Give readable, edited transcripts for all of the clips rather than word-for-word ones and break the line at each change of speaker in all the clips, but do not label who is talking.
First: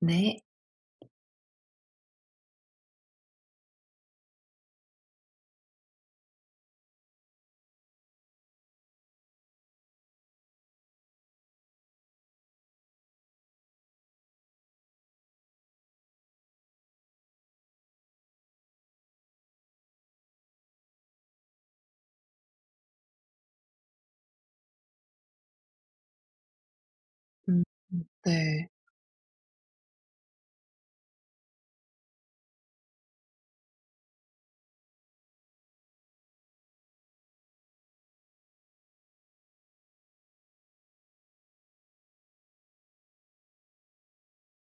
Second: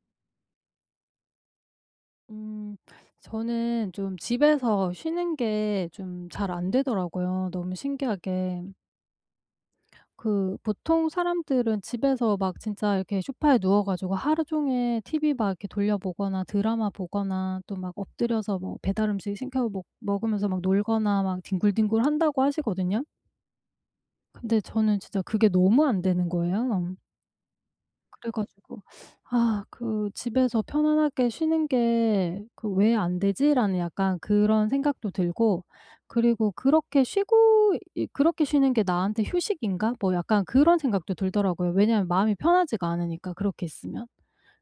네.
음. 저는 좀 집에서 쉬는 게 좀 잘 안 되더라고요, 너무 신기하게. 그 보통 사람들은 집에서 막 진짜 이렇게 소파에 누워 가지고 하루 종일 TV 막 이렇게 돌려 보거나 드라마 보거나 또 막 엎드려서 뭐 배달 음식 시켜 먹 먹으면서 막 놀거나 막 뒹굴뒹굴 한다고 하시거든요. 근데 저는 진짜 그게 너무 안 되는 거예요.
음,
그래
네.
가지고 '아 그 집에서 편안하게 쉬는 게 그 왜 안 되지?'라는 약간 그런 생각도 들고. 그리고 '그렇게 쉬고 이 그렇게 쉬는 게 나한테 휴식인가?' 뭐 약간 그런 생각도 들더라고요. 왜냐하면 마음이 편하지가 않으니까 그렇게 있으면.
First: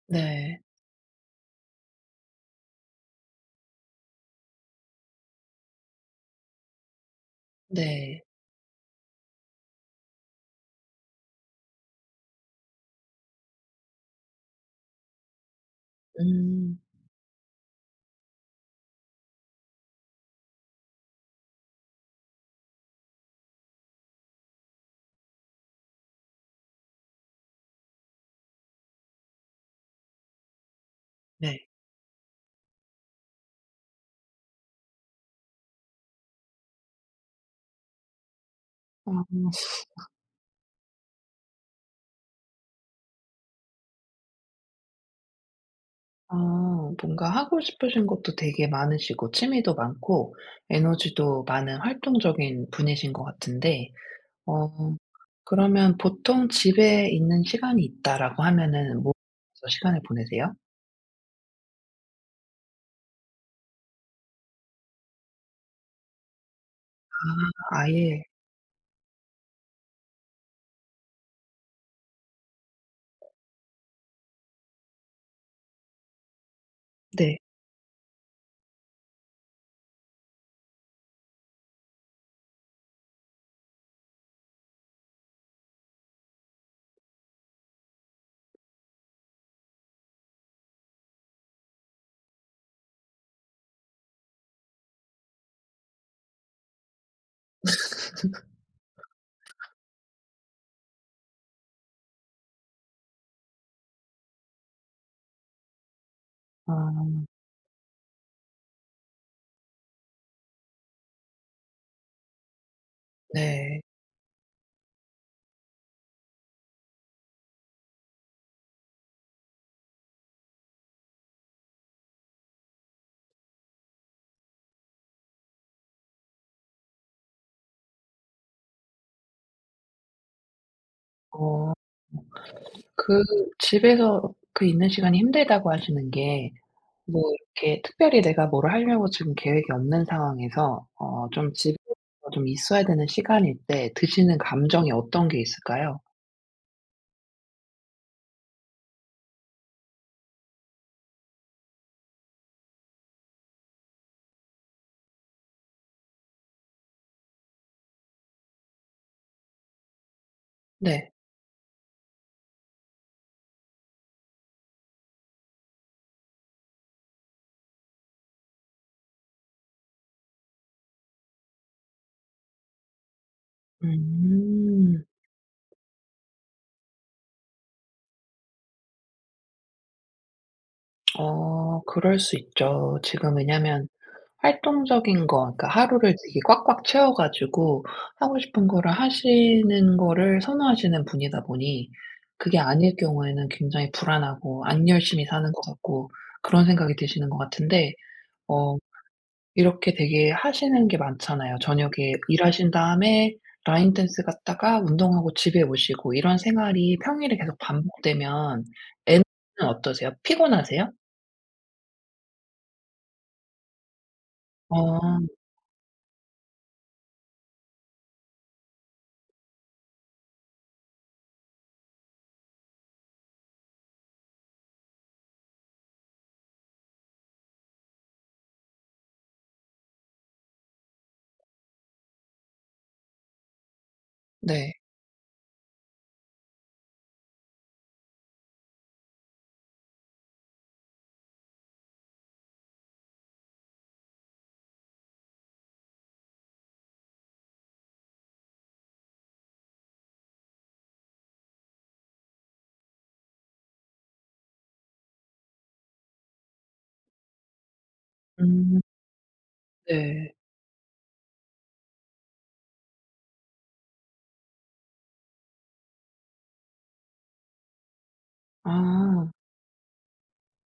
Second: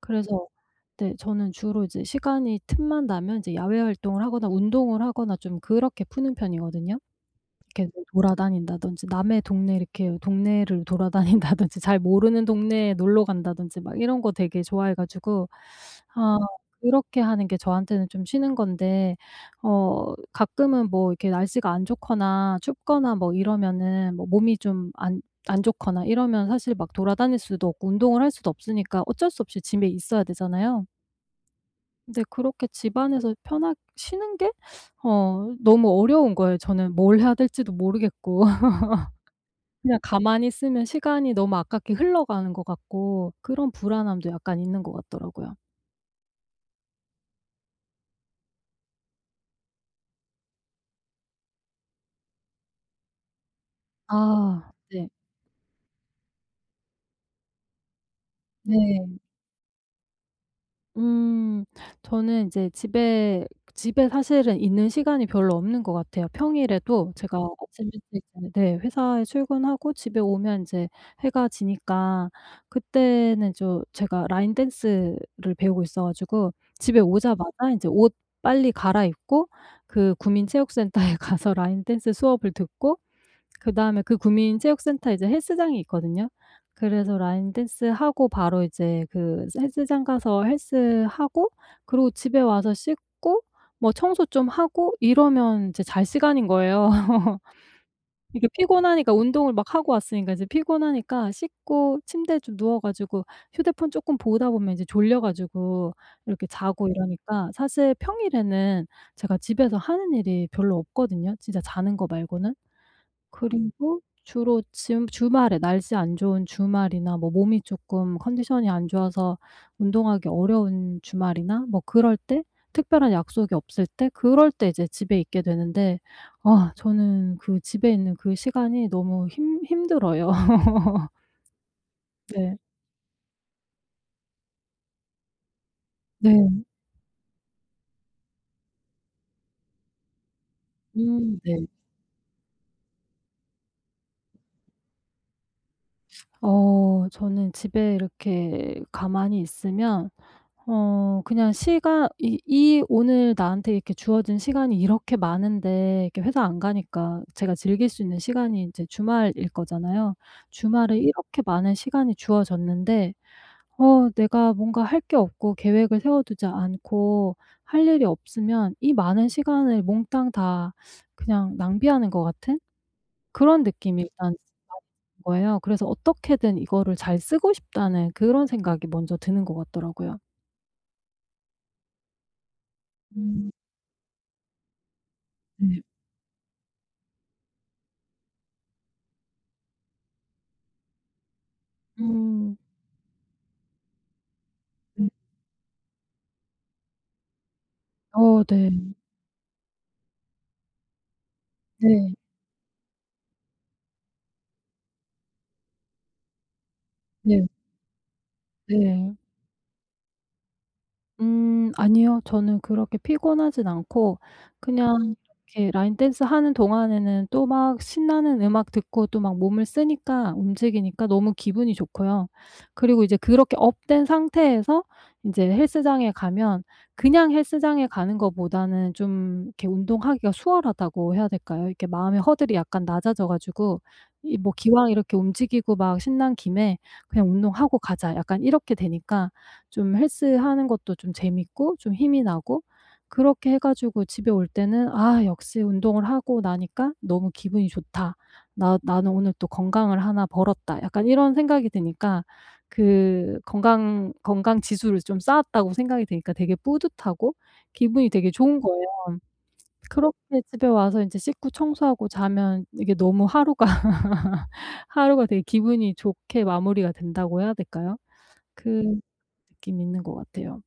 그래서
네.
네, 저는 주로 이제 시간이 틈만 나면 이제 야외 활동을 하거나 운동을 하거나 좀 그렇게 푸는 편이거든요. 이렇게
네.
돌아다닌다든지 남의 동네 이렇게 동네를 돌아다닌다든지 잘 모르는 동네에 놀러 간다든지 막 이런 거 되게 좋아해 가지고. 아
음,
그렇게 하는 게 저한테는 좀 쉬는 건데 어 가끔은 뭐 이렇게 날씨가 안 좋거나 춥거나 뭐 이러면은 뭐 몸이 좀 안 좋거나 이러면 사실 막 돌아다닐 수도 없고 운동을 할 수도 없으니까 어쩔 수 없이 집에 있어야 되잖아요.
네.
근데 그렇게 집 안에서 편하게 쉬는 게 어 너무 어려운 거예요. 저는 뭘 해야 될지도 모르겠고.
아.
그냥 가만히 있으면 시간이 너무 아깝게 흘러가는 것 같고, 그런 불안함도 약간 있는 것 같더라고요.
아, 뭔가 하고 싶으신 것도 되게 많으시고 취미도 많고 에너지도 많은 활동적인 분이신 것 같은데,
아.
어
네.
그러면 보통 집에 있는 시간이 있다라고 하면은
네.
뭐하서 시간을 보내세요?
음. 저는 이제 집에 사실은 있는 시간이 별로 없는 것 같아요. 평일에도 제가
아,
아침 일찍
아예.
네 회사에 출근하고 집에 오면 이제 해가 지니까, 그때는 제가 라인 댄스를 배우고 있어 가지고 집에
네.
오자마자 이제 옷 빨리 갈아입고 그 구민체육센터에 가서 라인 댄스 수업을 듣고, 그다음에 그 구민 체육센터에 이제 헬스장이 있거든요. 그래서 라인 댄스 하고 바로 이제 그 헬스장 가서 헬스하고 그리고 집에 와서 씻고 뭐 청소 좀 하고 이러면 이제 잘 시간인 거예요. 이게 피곤하니까, 운동을 막 하고 왔으니까 이제 피곤하니까 씻고 침대에 좀 누워 가지고 휴대폰 조금 보다 보면 이제 졸려 가지고 이렇게
아,
자고, 이러니까 사실 평일에는 제가 집에서 하는 일이 별로 없거든요, 진짜 자는 거 말고는.
네.
그리고 주로 지금 주말에 날씨 안 좋은 주말이나 뭐 몸이 쪼끔 컨디션이 안 좋아서 운동하기 어려운 주말이나 뭐 그럴 때, 특별한 약속이 없을 때 그럴 때 이제 집에 있게 되는데, 아 저는 그 집에 있는 그 시간이 너무 힘 힘들어요.
어
네.
그 집에서 그 있는 시간이 힘들다고 하시는
네.
게 뭐 이렇게 특별히 내가 뭐를 하려고 지금 계획이 없는 상황에서 좀
네.
집에서 좀 있어야 되는 시간일 때 드시는 감정이 어떤 게 있을까요?
어 저는 집에 이렇게 가만히 있으면 어 그냥 시간 이 오늘 나한테 이렇게 주어진 시간이 이렇게 많은데, 이렇게 회사 안 가니까 제가 즐길 수 있는 시간이 이제 주말일 거잖아요. 주말에
네.
이렇게 많은 시간이 주어졌는데 어 내가 뭔가 할 게 없고 계획을 세워 두지 않고 할 일이 없으면 이 많은 시간을 몽땅 다 그냥 낭비하는 것 같은 그런 느낌이 일단
음.
거예요. 그래서 '어떻게든 이거를 잘 쓰고 싶다.'는 그런 생각이 먼저 드는 것 같더라고요.
그럴 수 있죠. 지금
음.
왜냐면 활동적인 거, 그러니까
네.
하루를 되게 꽉꽉 채워 가지고 하고 싶은 거를 하시는 거를 선호하시는 분이다 보니,
음.
그게 아닐 경우에는 굉장히 불안하고 안
음.
열심히 사는 것 같고 그런 생각이 드시는 것 같은데,
어 네.
어 이렇게 되게 하시는 게 많잖아요.
네.
저녁에 일하신 다음에 라인 댄스 갔다가 운동하고 집에 오시고, 이런 생활이 평일에
네.
계속 반복되면
네.
에너지는 어떠세요? 피곤하세요?
아니요. 저는 그렇게 피곤하진 않고 그냥,
어,
이렇게 라인 댄스 하는 동안에는 또 막 신나는 음악 듣고 또 막 몸을 쓰니까, 움직이니까 너무 기분이 좋고요. 그리고 이제 그렇게 업된 상태에서 인제 헬스장에 가면, 그냥 헬스장에 가는 것보다는 좀 이렇게 운동하기가 수월하다고 해야 될까요? 이렇게 마음의 허들이 약간 낮아져 가지고 이 뭐
네.
기왕 이렇게 움직이고 막 신난 김에 '그냥 운동하고 가자.' 약간 이렇게 되니까 좀 헬스하는 것도 좀 재밌고 좀 힘이 나고. 그렇게 해 가지고 집에 올 때는 '아 역시 운동을 하고 나니까 너무 기분이 좋다. 나 나는 오늘 또 건강을 하나 벌었다.' 약간 이런 생각이 드니까, 그 건강 지수를 좀 쌓았다고 생각이 드니까 되게 뿌듯하고 기분이 되게 좋은
음,
거예요.
네.
그렇게 집에 와서 인제 씻고 청소하고 자면 이게 너무 하루가 하루가 되게 기분이 좋게 마무리가 된다고 해야 될까요? 그
아.
느낌이 있는 것 같아요.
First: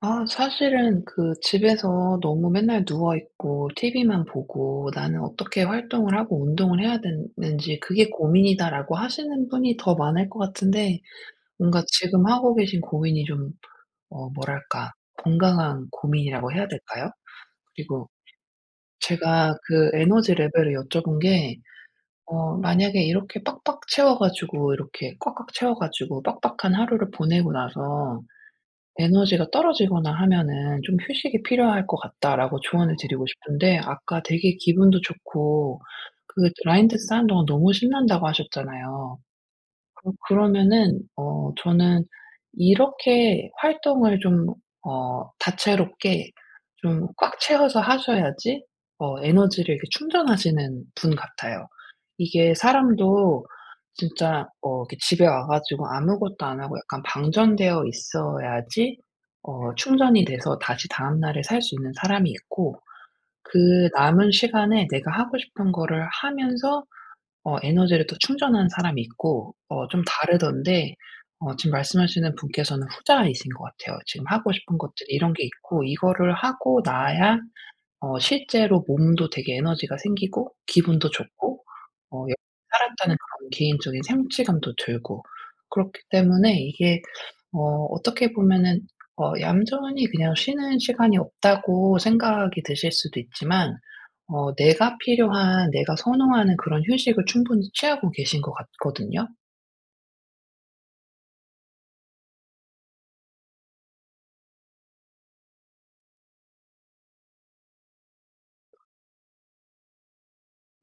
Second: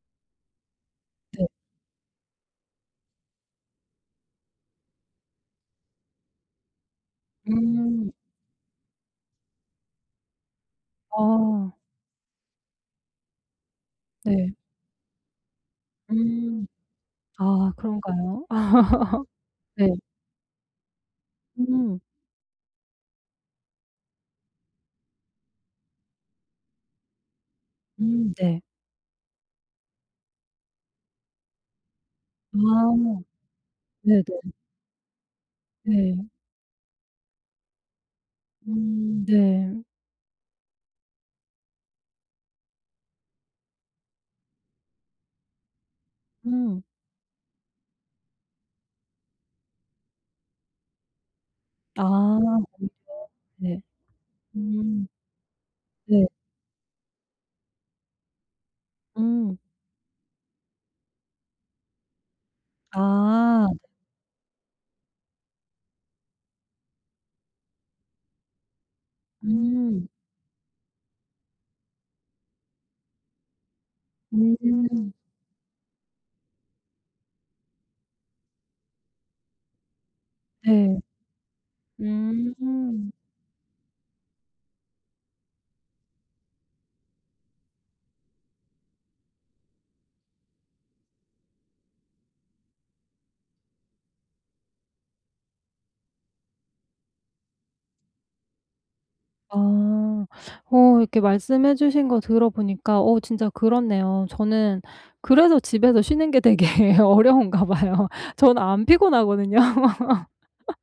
아, 사실은 그
네.
집에서 너무 맨날 누워 있고 TV만 보고 '나는 어떻게 활동을 하고 운동을 해야 되는지, 그게
음.
고민이다.'라고 하시는 분이 더 많을 것 같은데,
아
뭔가 지금 하고 계신 고민이 좀,
네.
뭐랄까, 건강한 고민이라고
음.
해야 될까요?
아
그리고
그런가요?
제가
네.
그 에너지 레벨을 여쭤본 게,
음.
만약에 이렇게 빡빡 채워 가지고, 이렇게 꽉꽉 채워 가지고 빡빡한 하루를 보내고 나서
네.
에너지가 떨어지거나 하면은 "좀 휴식이 필요할 것 같다."라고 조언을
아
드리고 싶은데, 아까
네네.
되게 기분도 좋고
네.
그 라인 댄스 하는 동안 너무 신난다고 하셨잖아요.
네.
그러면은 저는 이렇게 활동을 좀, 다채롭게
음.
좀 꽉 채워서 하셔야지 에너지를 이렇게 충전하시는 분 같아요.
아
이게
음
사람도
네.
진짜 이렇게
음
집에 와 가지고
네.
아무것도 안 하고 약간 방전되어 있어야지
음.
충전이 돼서 다시 다음 날에 살 수 있는 사람이 있고,
아.
그 남은 시간에 내가 하고 싶은 거를 하면서 에너지를 또 충전하는 사람이 있고, 좀
음.
다르던데, 지금 말씀하시는 분께서는 후자이신 것 같아요. 지금 하고 싶은 것들
음.
이런 게 있고, 이거를 하고 나야 실제로 몸도 되게 에너지가 생기고
네.
기분도 좋고, 열심히
음.
살았다는 그런 개인적인 성취감도 들고, 그렇기 때문에 이게 어떻게 보면은 얌전히 그냥 쉬는 시간이 없다고 생각이 드실 수도 있지만, 내가 필요한, 내가 선호하는 그런 휴식을 충분히 취하고 계신 것 같거든요.
아. 어 이렇게 말씀해 주신 거 들어보니까 어 진짜 그렇네요. 저는 그래서 집에서 쉬는 게 되게 어려운가 봐요. 저는 안 피곤하거든요.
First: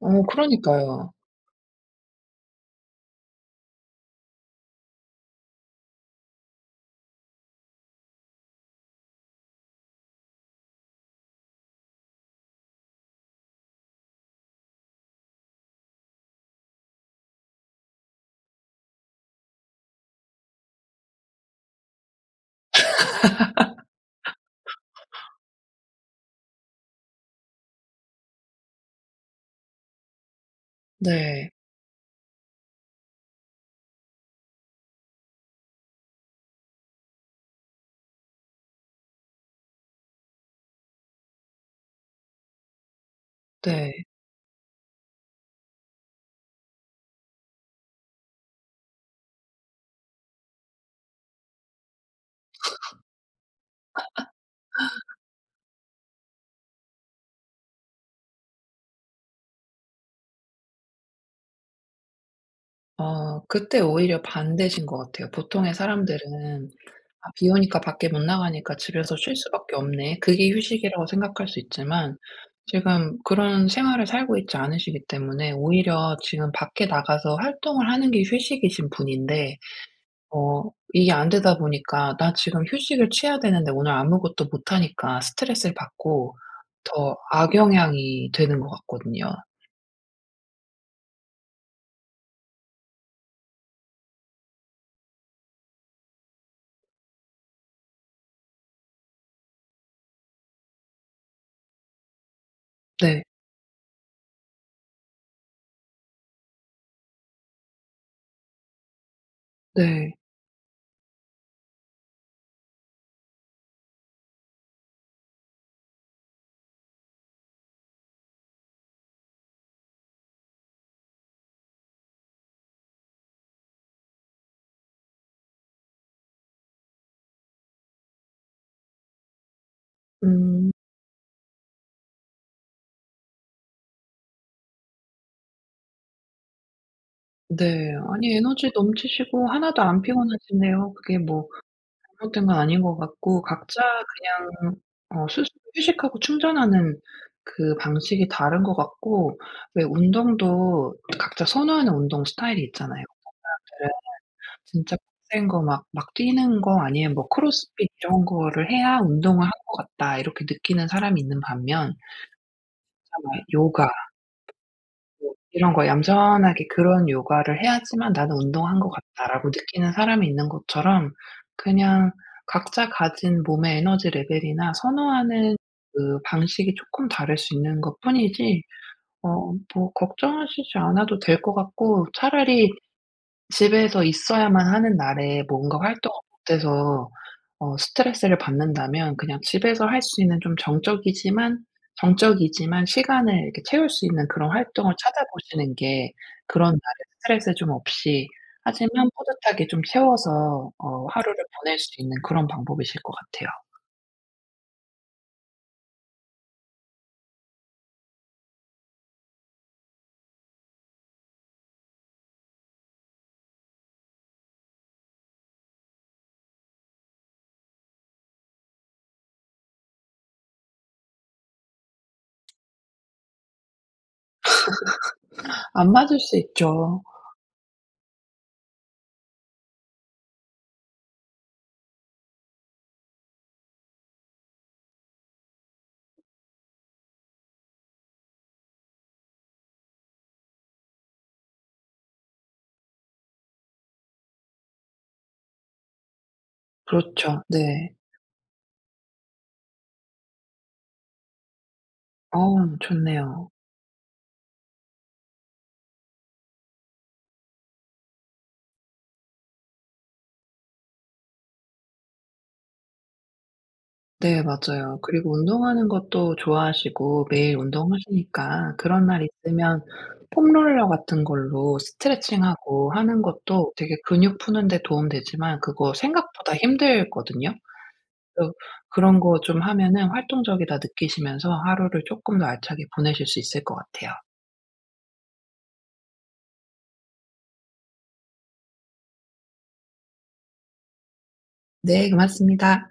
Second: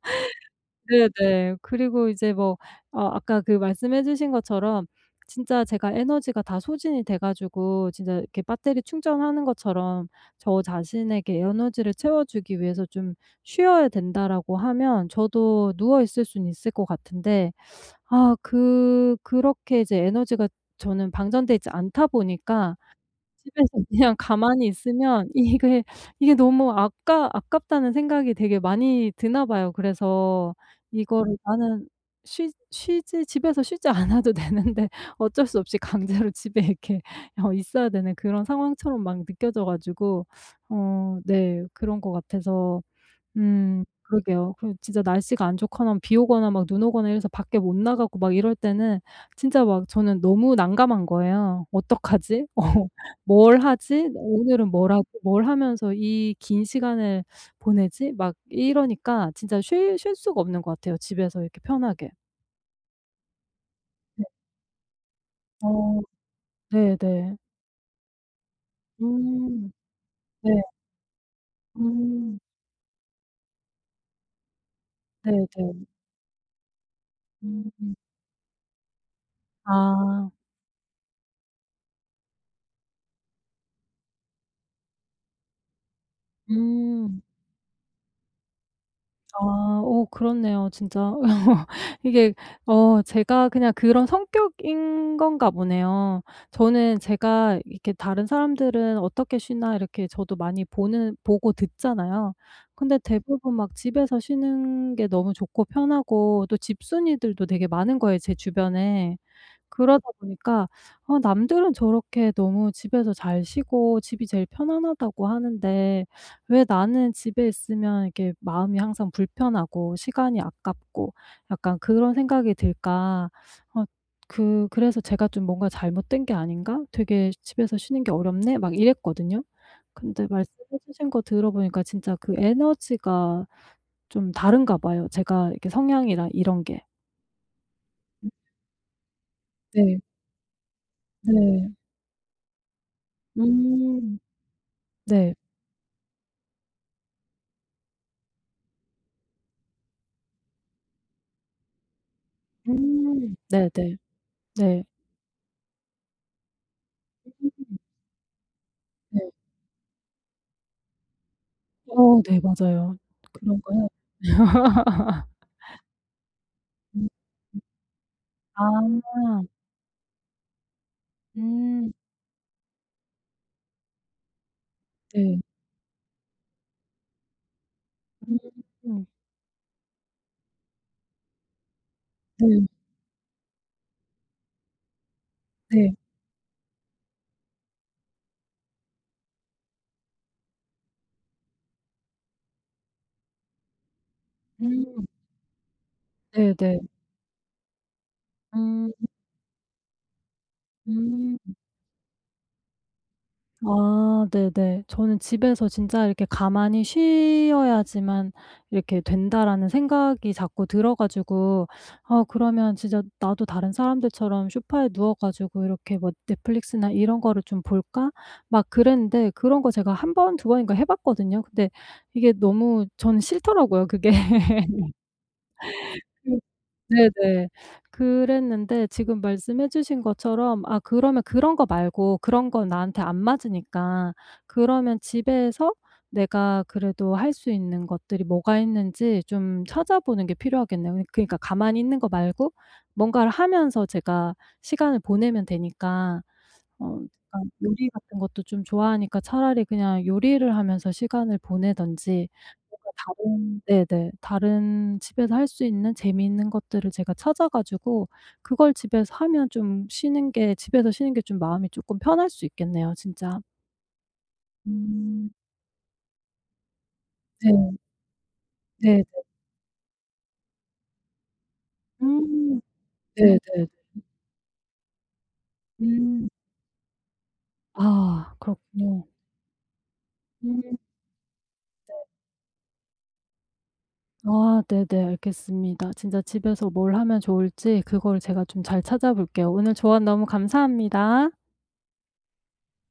어, 그러니까요.
네네. 그리고 이제 뭐 어 아까 그 말씀해 주신 것처럼 진짜 제가 에너지가 다 소진이 돼 가지고 진짜 이렇게 배터리 충전하는 것처럼 저 자신에게 에너지를 채워주기 위해서 좀 쉬어야 된다라고 하면 저도 누워 있을 수는 있을 것 같은데, 아 그 그렇게 이제 에너지가 저는 방전돼 있지 않다 보니까 집에서 그냥 가만히 있으면 이게 너무 아까 아깝다는 생각이 되게 많이 드나 봐요. 그래서 이거를
네.
'나는 쉬 쉬지 집에서 쉬지 않아도 되는데 어쩔 수 없이 강제로 집에 이렇게 어 있어야 되는 그런 상황처럼' 막 느껴져 가지고 어 네 그런 것 같아서.
네.
그러게요. 그리고 진짜 날씨가 안 좋거나 비 오거나 막 눈 오거나 이래서 밖에 못 나가고 막 이럴 때는 진짜 막 저는 너무 난감한 거예요. '어떡하지? 어 뭘 하지? 오늘은 뭘 하고 뭘 하면서 이 긴 시간을 보내지?' 막 이러니까 진짜 쉴 수가 없는 것 같아요, 집에서 이렇게 편하게.
그때 오히려
네.
반대신 것 같아요. 보통의
어
사람들은 '아,
네네.
비 오니까 밖에 못 나가니까 집에서 쉴
음.
수밖에 없네.' 그게
네.
휴식이라고 생각할 수 있지만,
음.
지금 그런 생활을 살고 있지 않으시기
네네.
때문에 오히려 지금 밖에 나가서 활동을
음.
하는 게 휴식이신 분인데,
아.
어 이게 안 되다 보니까, '나 지금 휴식을 취해야 되는데 오늘 아무것도 못 하니까 스트레스를 받고 더
음.
악영향이 되는 것 같거든요.'
아 오, 그렇네요 진짜. 이게 어 제가 그냥 그런 성격인 건가 보네요. 저는 제가 이렇게 다른 사람들은 어떻게 쉬나 이렇게 저도 많이 보는 보고 듣잖아요. 근데
네.
대부분 막 집에서 쉬는 게 너무 좋고 편하고 또 집순이들도 되게 많은 거예요, 제 주변에. 그러다
네.
보니까 어 남들은 저렇게 너무 집에서 잘 쉬고 집이 제일 편안하다고 하는데 왜 나는 집에 있으면 이렇게 마음이 항상 불편하고 시간이 아깝고 약간 그런 생각이 들까. 어 그래서 제가 좀 '뭔가 잘못된 게 아닌가? 되게 집에서 쉬는 게 어렵네.' 막 이랬거든요. 근데
음.
말씀해 주신 거 들어보니까 진짜 그 에너지가 좀 다른가 봐요. 제가 이렇게 성향이랑 이런 게.
네. 아니, 에너지 넘치시고 하나도
네.
안 피곤하시네요. 그게 뭐
네.
잘못된 건 아닌 것 같고, 각자
음.
그냥
네.
스스로 휴식하고 충전하는 그 방식이 다른 것 같고, 왜 운동도 각자 선호하는 운동 스타일이 있잖아요.
음. 네네.
그들은
네.
진짜 빡센 거, 막 뛰는 거 아니면 뭐 크로스핏 이런 거를 해야
네.
운동을 한 것 같다 이렇게 느끼는 사람이 있는 반면,
어 네 맞아요.
정말
그런 거요?
요가 이런 거 얌전하게
음.
그런
음.
요가를 해야지만 '나는
아.
운동한 것 같다.'라고 느끼는 사람이 있는 것처럼,
음.
그냥 각자 가진 몸의 에너지 레벨이나
네.
선호하는 그 방식이 쪼끔 다를 수 있는 것뿐이지,
음.
뭐 걱정하시지 않아도 될 것 같고,
네.
차라리 집에서 있어야만 하는 날에 뭔가
네.
활동을 못해서 스트레스를 받는다면, 그냥 집에서 할 수 있는 좀 정적이지만, 시간을 이렇게 채울 수 있는 그런 활동을
음.
찾아보시는 게 그런
네네.
날에 스트레스 좀 없이, 하지만
음.
뿌듯하게 좀 채워서
음.
하루를 보낼 수 있는 그런 방법이실 것 같아요.
아 네네. 저는 집에서 진짜 이렇게 '가만히 쉬어야지만 이렇게 된다.'라는 생각이 자꾸 들어 가지고 아 그러면 진짜 '나도 다른 사람들처럼 소파에 누워 가지고 이렇게 뭐 넷플릭스나 이런 거를 좀 볼까?' 막 그랬는데, 그런 거 제가 한 번 두 번인가 해 봤거든요. 근데 이게 너무 저는 싫더라고요, 그게.
안 맞을 수 있죠.
네네. 그랬는데 지금 말씀해 주신 것처럼 아 그러면 그런 거 말고 그런 건 나한테 안 맞으니까 그러면 집에서 내가 그래도 할 수 있는 것들이 뭐가 있는지 좀 찾아보는 게 필요하겠네요. 그러니까 가만히 있는 거 말고 뭔가를 하면서 제가 시간을 보내면 되니까 어
그렇죠.
약간 요리
네.
같은 것도 좀 좋아하니까 차라리 그냥 요리를 하면서 시간을 보내든지,
어,
뭔가
좋네요.
다른 네네. 다른 집에서 할 수 있는 재미있는 것들을 제가 찾아 가지고 그걸 집에서 하면 좀 쉬는 게 집에서 쉬는 게 좀 마음이 쪼끔 편할 수 있겠네요 진짜.
네, 맞아요.
음.
그리고 운동하는 것도 좋아하시고
네.
매일 운동하시니까,
네네.
그런 날 있으면 폼롤러 같은 걸로
음.
스트레칭하고 하는
네네.
것도 되게 근육 푸는 데 도움 되지만 그거
음.
생각보다 힘들거든요.
아
그래서
그렇군요.
그런 거 좀 하면은
음.
활동적이다 느끼시면서 하루를 조금 더 알차게 보내실 수 있을 것 같아요.
아 네네. 알겠습니다. 진짜 집에서 뭘 하면 좋을지 그걸 제가 좀 잘 찾아볼게요. 오늘 조언 너무 감사합니다.
네, 고맙습니다.